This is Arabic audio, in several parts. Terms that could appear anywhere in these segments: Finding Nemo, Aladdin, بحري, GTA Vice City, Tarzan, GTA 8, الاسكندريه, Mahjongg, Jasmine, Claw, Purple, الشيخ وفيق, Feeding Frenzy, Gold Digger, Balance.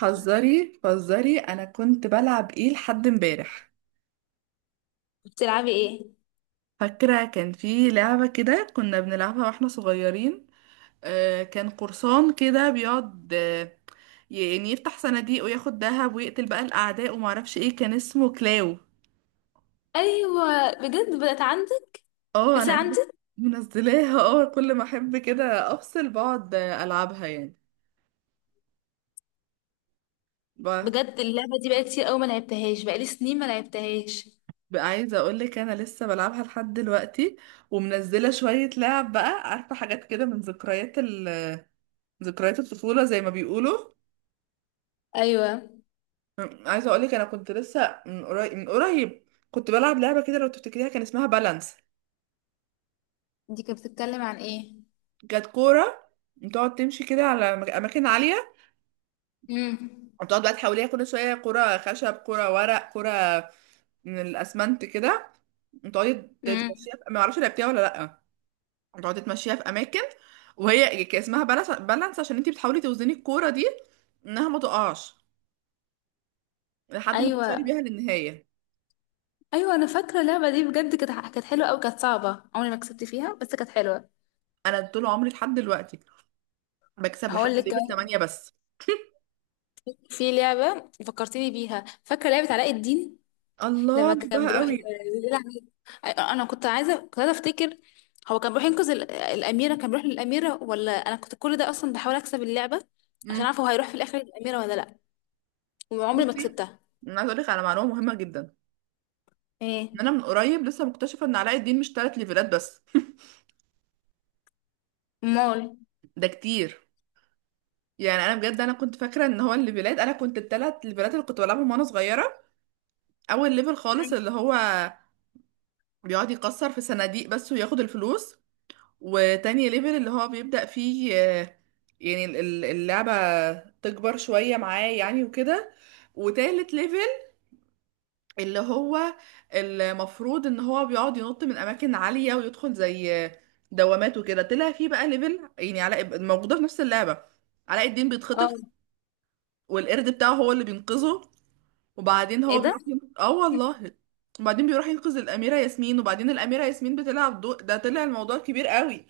حذري حذري انا كنت بلعب ايه لحد امبارح. بتلعبي ايه؟ فاكره كان في لعبه كده كنا بنلعبها واحنا صغيرين. كان قرصان كده بيقعد، يعني يفتح صناديق وياخد دهب ويقتل بقى الاعداء، وما اعرفش ايه كان اسمه، كلاو. ايوه، بجد بقت عندك؟ اه انا لسه عارفة، عندك؟ منزلاها. اه كل ما احب كده افصل بقعد العبها يعني. ب- بجد اللعبه دي بقالي كتير قوي ما لعبتهاش، بقالي سنين ما لعبتهاش. بقى عايزه اقول لك انا لسه بلعبها لحد دلوقتي، ومنزله شويه لعب بقى، عارفه حاجات كده من ذكريات، ذكريات الطفولة زي ما بيقولوا. ايوه، عايزة اقولك انا كنت لسه من قريب من قريب كنت بلعب لعبة كده، لو تفتكريها كان اسمها بالانس. دي كانت بتتكلم عن ايه؟ كانت كورة بتقعد تمشي كده على اماكن عالية، امم. وتقعد بقى تحوليها كل شوية كرة خشب، كرة ورق، كرة من الاسمنت كده، وتقعدي امم. تمشيها ما اعرفش لعبتيها ولا لا، وتقعدي تمشيها في اماكن. وهي كان اسمها بالانس، بالانس عشان انتي بتحاولي توزني الكورة دي انها ما تقعش، لحد ما توصلي ايوه، بيها للنهاية. ايوه، انا فاكره اللعبه دي، بجد كانت حلوه قوي، كانت صعبه، عمري ما كسبت فيها، بس كانت حلوه. انا طول عمري لحد دلوقتي بكسب لحد هقول لك ليفل كمان، 8 بس. في لعبه فكرتيني بيها، فاكره لعبه علاء الدين الله لما كان بحبها بيروح قوي. يلعب. أيوة، انا كنت عايزه افتكر. هو كان بيروح ينقذ الاميره، كان بيروح للاميره، ولا انا كنت كل ده اصلا بحاول اكسب اللعبه عشان امم اعرف هو هيروح في الاخر للاميره ولا لا؟ وعمري ما بصي، كسبتها. انا عايزه اقول لك على معلومه مهمه جدا، ايه؟ ان انا من قريب لسه مكتشفه ان علاء الدين مش ثلاث ليفلات بس. امال؟ ده كتير. يعني انا بجد انا كنت فاكره ان هو الليفلات، انا كنت الثلاث ليفلات اللي كنت بلعبهم وانا صغيره. اول ليفل خالص مم. اللي هو بيقعد يكسر في صناديق بس وياخد الفلوس. وتاني ليفل اللي هو بيبدأ فيه يعني اللعبه تكبر شويه معاه يعني وكده. وتالت ليفل اللي هو المفروض ان هو بيقعد ينط من اماكن عاليه ويدخل زي دوامات وكده، طلع فيه بقى ليفل يعني علاء موجوده في نفس اللعبه. علاء الدين اه. بيتخطف والقرد بتاعه هو اللي بينقذه. وبعدين ايه هو ده؟ بيروح اه والله. وبعدين بيروح ينقذ الاميره ياسمين، وبعدين الاميره ياسمين بتلعب ده طلع الموضوع كبير قوي.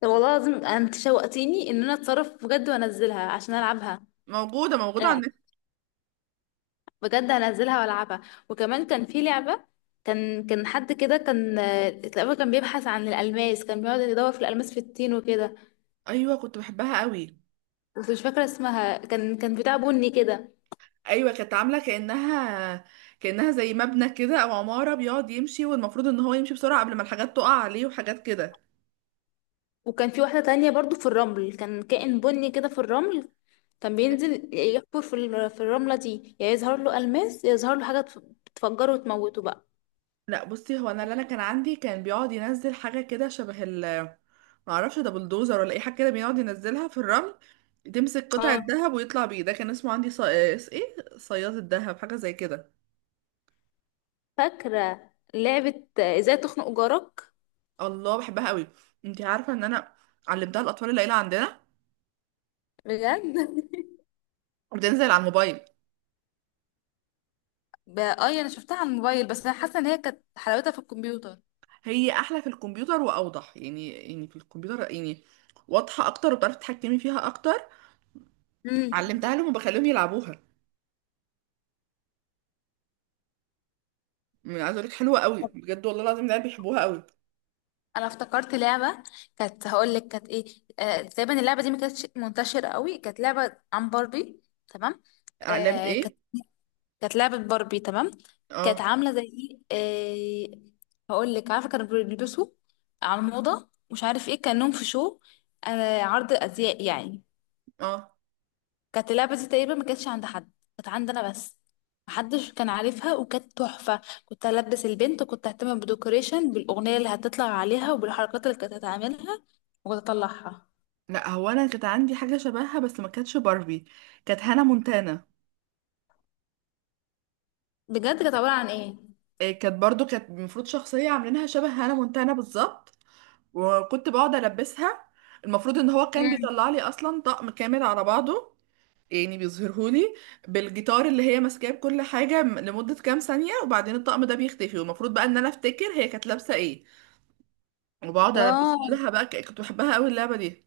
طب، والله العظيم انت شوقتيني ان انا اتصرف بجد وانزلها عشان العبها. موجوده، موجوده على انا النت. بجد هنزلها والعبها. وكمان كان في لعبه، كان حد كده، كان تقريبا كان بيبحث عن الالماس، كان بيقعد يدور في الالماس، في التين وكده. ايوه كنت بحبها قوي. بس مش فاكره اسمها، كان بتاع بني كده. ايوه كانت عامله كانها زي مبنى كده او عماره، بيقعد يمشي والمفروض ان هو يمشي بسرعه قبل ما الحاجات تقع عليه وحاجات كده. وكان في واحدة تانية برضو في الرمل، كان كائن بني كده في الرمل. كان بينزل يحفر في الرملة دي، يا يظهر له ألماس يا يظهر له حاجة تفجره وتموته بقى. لا بصي، هو انا اللي انا كان عندي كان بيقعد ينزل حاجه كده شبه ما اعرفش ده بلدوزر ولا اي حاجه كده، بيقعد ينزلها في الرمل تمسك قطعه اه. ذهب ويطلع بيه. ده كان اسمه عندي ايه، صياد الذهب حاجه زي كده. فاكرة لعبة ازاي تخنق جارك؟ الله بحبها قوي. انتي عارفه ان انا علمتها الاطفال العيله عندنا، بجد. بتنزل على الموبايل. اه، انا شفتها على الموبايل، بس انا حاسه ان هي كانت حلاوتها في الكمبيوتر. هي احلى في الكمبيوتر واوضح، يعني في الكمبيوتر يعني واضحه اكتر، وبتعرفي تتحكمي فيها اكتر. امم. علمتها لهم وبخليهم يلعبوها. يعني عايزه اقول لك حلوه قوي بجد، والله العظيم العيال بيحبوها قوي. انا افتكرت لعبه، هقول لك كانت ايه. تقريبا اللعبه دي ما كانتش منتشره قوي، كانت لعبه عن باربي. تمام. لعبه آه، كانت ايه؟ كانت لعبة باربي، تمام. كانت اه. عاملة زي ايه، هقول لك، عارفة كانوا بيلبسوا على الموضة، مش عارف ايه، كأنهم في شو، عرض أزياء يعني. اه. كانت اللعبة دي تقريبا ما كانتش عند حد، كانت عندنا بس، محدش كان عارفها، وكانت تحفة. كنت ألبس البنت، وكنت أهتم بالديكوريشن، بالأغنية اللي هتطلع عليها، وبالحركات اللي كانت هتعملها، وكنت أطلعها. لا، هو انا كانت عندي حاجه شبهها بس ما كانتش باربي، كانت هانا مونتانا. بجد كانت عبارة عن ايه؟ إيه، كانت برضو كانت المفروض شخصيه عاملينها شبه هانا مونتانا بالظبط، وكنت بقعد البسها. المفروض ان هو كان مم. بيطلع لي اصلا طقم كامل على بعضه، يعني بيظهرهولي بالجيتار اللي هي ماسكاه بكل حاجة لمدة كام ثانية، وبعدين الطقم ده بيختفي، والمفروض بقى ان انا افتكر هي كانت لابسة ايه، وبقعد البس اه. لها بقى. كنت بحبها قوي اللعبة دي،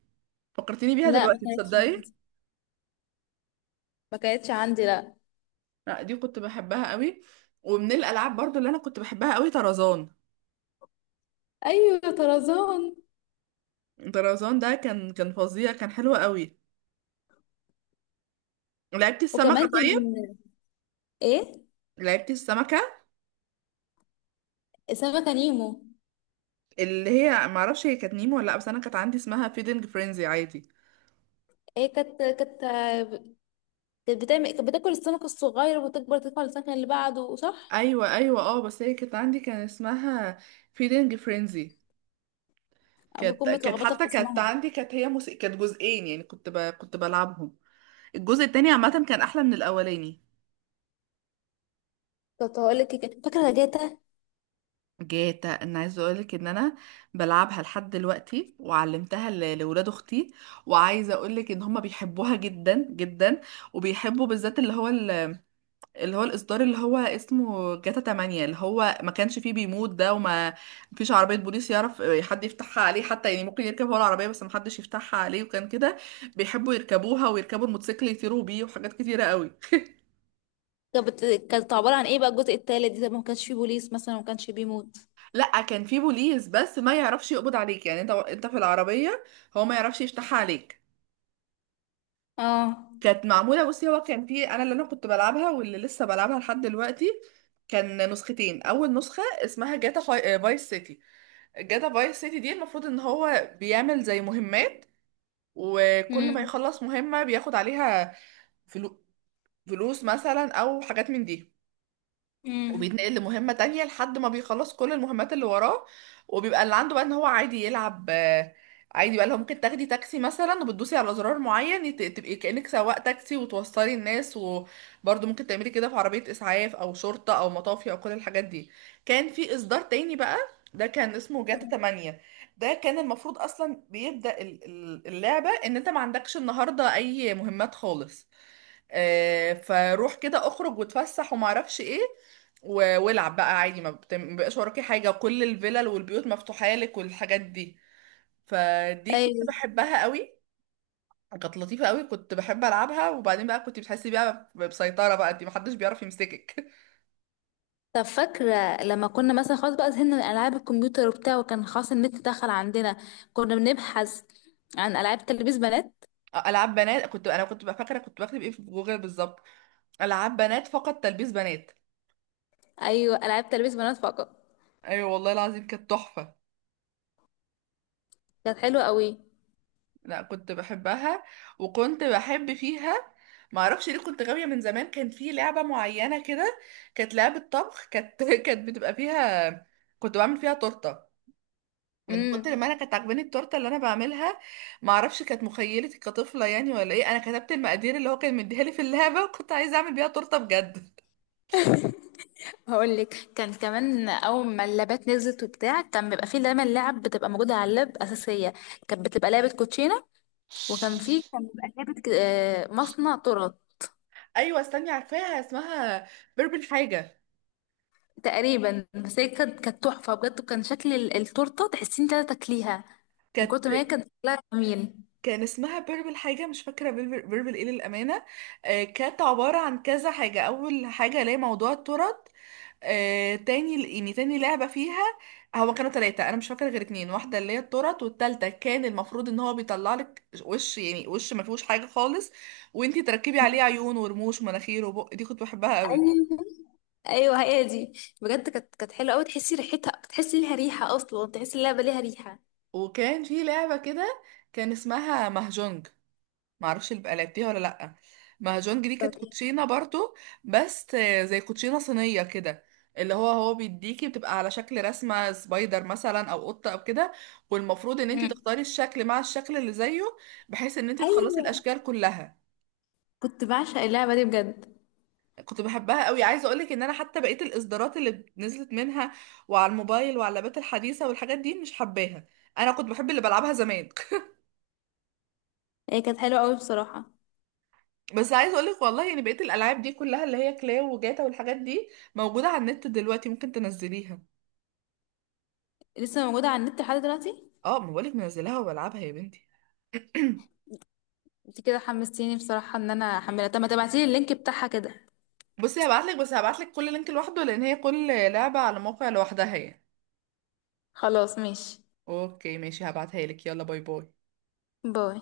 فكرتيني بيها لا، ما دلوقتي، كانتش تصدقي. عندي، ما كانتش عندي، لا. لا دي كنت بحبها قوي. ومن الالعاب برضو اللي انا كنت بحبها قوي طرزان. ايوه، طرزان. طرزان ده كان فظيع، كان حلو قوي. لعبتي وكمان السمكة؟ كان طيب، ايه. لعبتي السمكة سمكة نيمو. اللي هي معرفش هي كانت نيمو ولا لا، بس انا كانت عندي اسمها فيدنج فرينزي عادي. ايه، كانت بتاكل السمك الصغير وتكبر، تدخل السمكة اللي بعده، صح؟ ايوه، ايوه، اه، بس هي كانت عندي كان اسمها فيلينج فرينزي. أنا كانت بكون كانت متلخبطة في حتى كانت اسمها. عندي، كانت هي موسيقى، كانت جزئين يعني كنت كنت بلعبهم. الجزء التاني عامه كان احلى من الاولاني. كنت هقول لك فاكرة جاتا؟ جاتا، انا عايزه اقولك ان انا بلعبها لحد دلوقتي، وعلمتها لولاد اختي، وعايزه اقولك ان هما بيحبوها جدا جدا، وبيحبوا بالذات اللي هو، الإصدار اللي هو اسمه جاتا 8، اللي هو ما كانش فيه بيموت ده وما فيش عربية بوليس يعرف حد يفتحها عليه حتى. يعني ممكن يركب هو العربية بس ما حدش يفتحها عليه، وكان كده بيحبوا يركبوها ويركبوا الموتوسيكل يطيروا بيه وحاجات كتيرة قوي. كانت عبارة عن ايه بقى الجزء التالت ده؟ ما كانش فيه بوليس مثلا، وما كانش بيموت؟ لا كان فيه بوليس بس ما يعرفش يقبض عليك، يعني انت في العربية هو ما يعرفش يفتحها عليك. اه. كانت معمولة، بصي هو كان فيه انا اللي انا كنت بلعبها واللي لسه بلعبها لحد دلوقتي، كان نسختين. اول نسخة اسمها جاتا فايس سيتي. جاتا فايس سيتي دي المفروض ان هو بيعمل زي مهمات، وكل ما امم. يخلص مهمة بياخد عليها فلو... فلوس مثلا او حاجات من دي، امم. وبيتنقل لمهمة تانية لحد ما بيخلص كل المهمات اللي وراه. وبيبقى اللي عنده بقى ان هو عادي يلعب، عادي بقى، لو ممكن تاخدي تاكسي مثلا وبتدوسي على زرار معين تبقي كأنك سواق تاكسي وتوصلي الناس، وبرضه ممكن تعملي كده في عربية إسعاف أو شرطة أو مطافي أو كل الحاجات دي. كان في إصدار تاني بقى، ده كان اسمه جاتا 8. ده كان المفروض أصلا بيبدأ اللعبة إن أنت ما عندكش النهاردة أي مهمات خالص، فروح كده اخرج واتفسح وما اعرفش ايه، والعب بقى عادي، ما ما بقاش وراكي حاجه، وكل الفلل والبيوت مفتوحه لك والحاجات دي. فدي كنت ايوه. بحبها قوي، كانت لطيفه قوي، كنت بحب العبها. وبعدين بقى كنت بتحسي بقى بسيطره، بقى انت محدش بيعرف يمسكك. طب، فاكرة لما كنا مثلا خلاص بقى زهقنا من ألعاب الكمبيوتر وبتاع، وكان خلاص النت دخل عندنا، كنا بنبحث عن ألعاب تلبيس بنات؟ العاب بنات. كنت انا كنت بقى فاكره كنت بكتب ايه في جوجل بالظبط؟ العاب بنات فقط، تلبيس بنات. ايوه، ألعاب تلبيس بنات فقط. ايوه والله العظيم كانت تحفه. كانت حلوة قوي. لا كنت بحبها، وكنت بحب فيها معرفش ليه، كنت غاوية من زمان. كان في لعبة معينة كده، كانت لعبة طبخ، كانت كانت بتبقى فيها كنت بعمل فيها تورتة. من امم. كتر ما انا كانت عاجباني التورته اللي انا بعملها، معرفش كانت مخيلتي كطفله يعني ولا ايه، انا كتبت المقادير اللي هو كان مديها لي في اللعبه وكنت عايزه اعمل بيها تورته بجد. هقول لك، كان كمان اول ما اللابات نزلت وبتاع، كان بيبقى فيه دايما لعب بتبقى موجودة على اللاب اساسية. كانت بتبقى لعبة كوتشينة. وكان فيه، كان بيبقى لعبة مصنع تورت. ايوه استني، عارفاها اسمها بيربل حاجه. تقريبا، بس هي كانت تحفة بجد، وكان شكل التورتة تحسين انت تاكليها، من كانت كتر ما هي كانت شكلها جميل. كان اسمها بيربل حاجة، مش فاكرة بيربل، بيربل ايه للأمانة. كانت عبارة عن كذا حاجة. أول حاجة اللي هي موضوع الترط، تاني يعني تاني لعبة فيها. هو كانوا تلاتة، أنا مش فاكرة غير اتنين. واحدة اللي هي الترط، والتالتة كان المفروض إن هو بيطلع لك وش، يعني وش ما فيهوش حاجة خالص، وانتي تركبي عليه مم. عيون ورموش ومناخير وبق. دي كنت بحبها قوي. ايوه. ايوه، هي دي. بجد كانت حلوه قوي، تحسي ريحتها، تحسي ليها ريحه، اصلا تحسي اللعبه ليها ريحه. وكان في لعبة كده، كان اسمها مهجونج، معرفش اللي بقى لعبتيها ولا لأ. مهرجان دي كانت كوتشينة برضو، بس زي كوتشينة صينية كده، اللي هو بيديكي بتبقى على شكل رسمة سبايدر مثلا او قطة او كده، والمفروض ان انت مم. تختاري الشكل مع الشكل اللي زيه، بحيث ان انت تخلصي ايوه، الاشكال كلها. كنت بعشق اللعبة دي بجد. كنت بحبها قوي. عايزه اقولك ان انا حتى بقيه الاصدارات اللي نزلت منها وعلى الموبايل وعلى اللابات الحديثه والحاجات دي مش حباها، انا كنت بحب اللي بلعبها زمان. هي كانت حلوة قوي بصراحة. بس عايز اقولك والله، يعني بقية الالعاب دي كلها اللي هي كلاو وجاتا والحاجات دي موجودة على النت دلوقتي، ممكن تنزليها. لسه موجودة على النت لحد دلوقتي؟ اه ما بقولك منزلاها وبلعبها يا بنتي. انت كده حمستيني بصراحة ان انا احملها، طب ما تبعتيلي اللينك بتاعها كده. بصي هبعتلك، بس هبعتلك كل لينك لوحده، لان هي كل لعبة على موقع لوحدها يعني. خلاص، ماشي. اوكي ماشي، هبعتها لك، يلا باي باي. باي.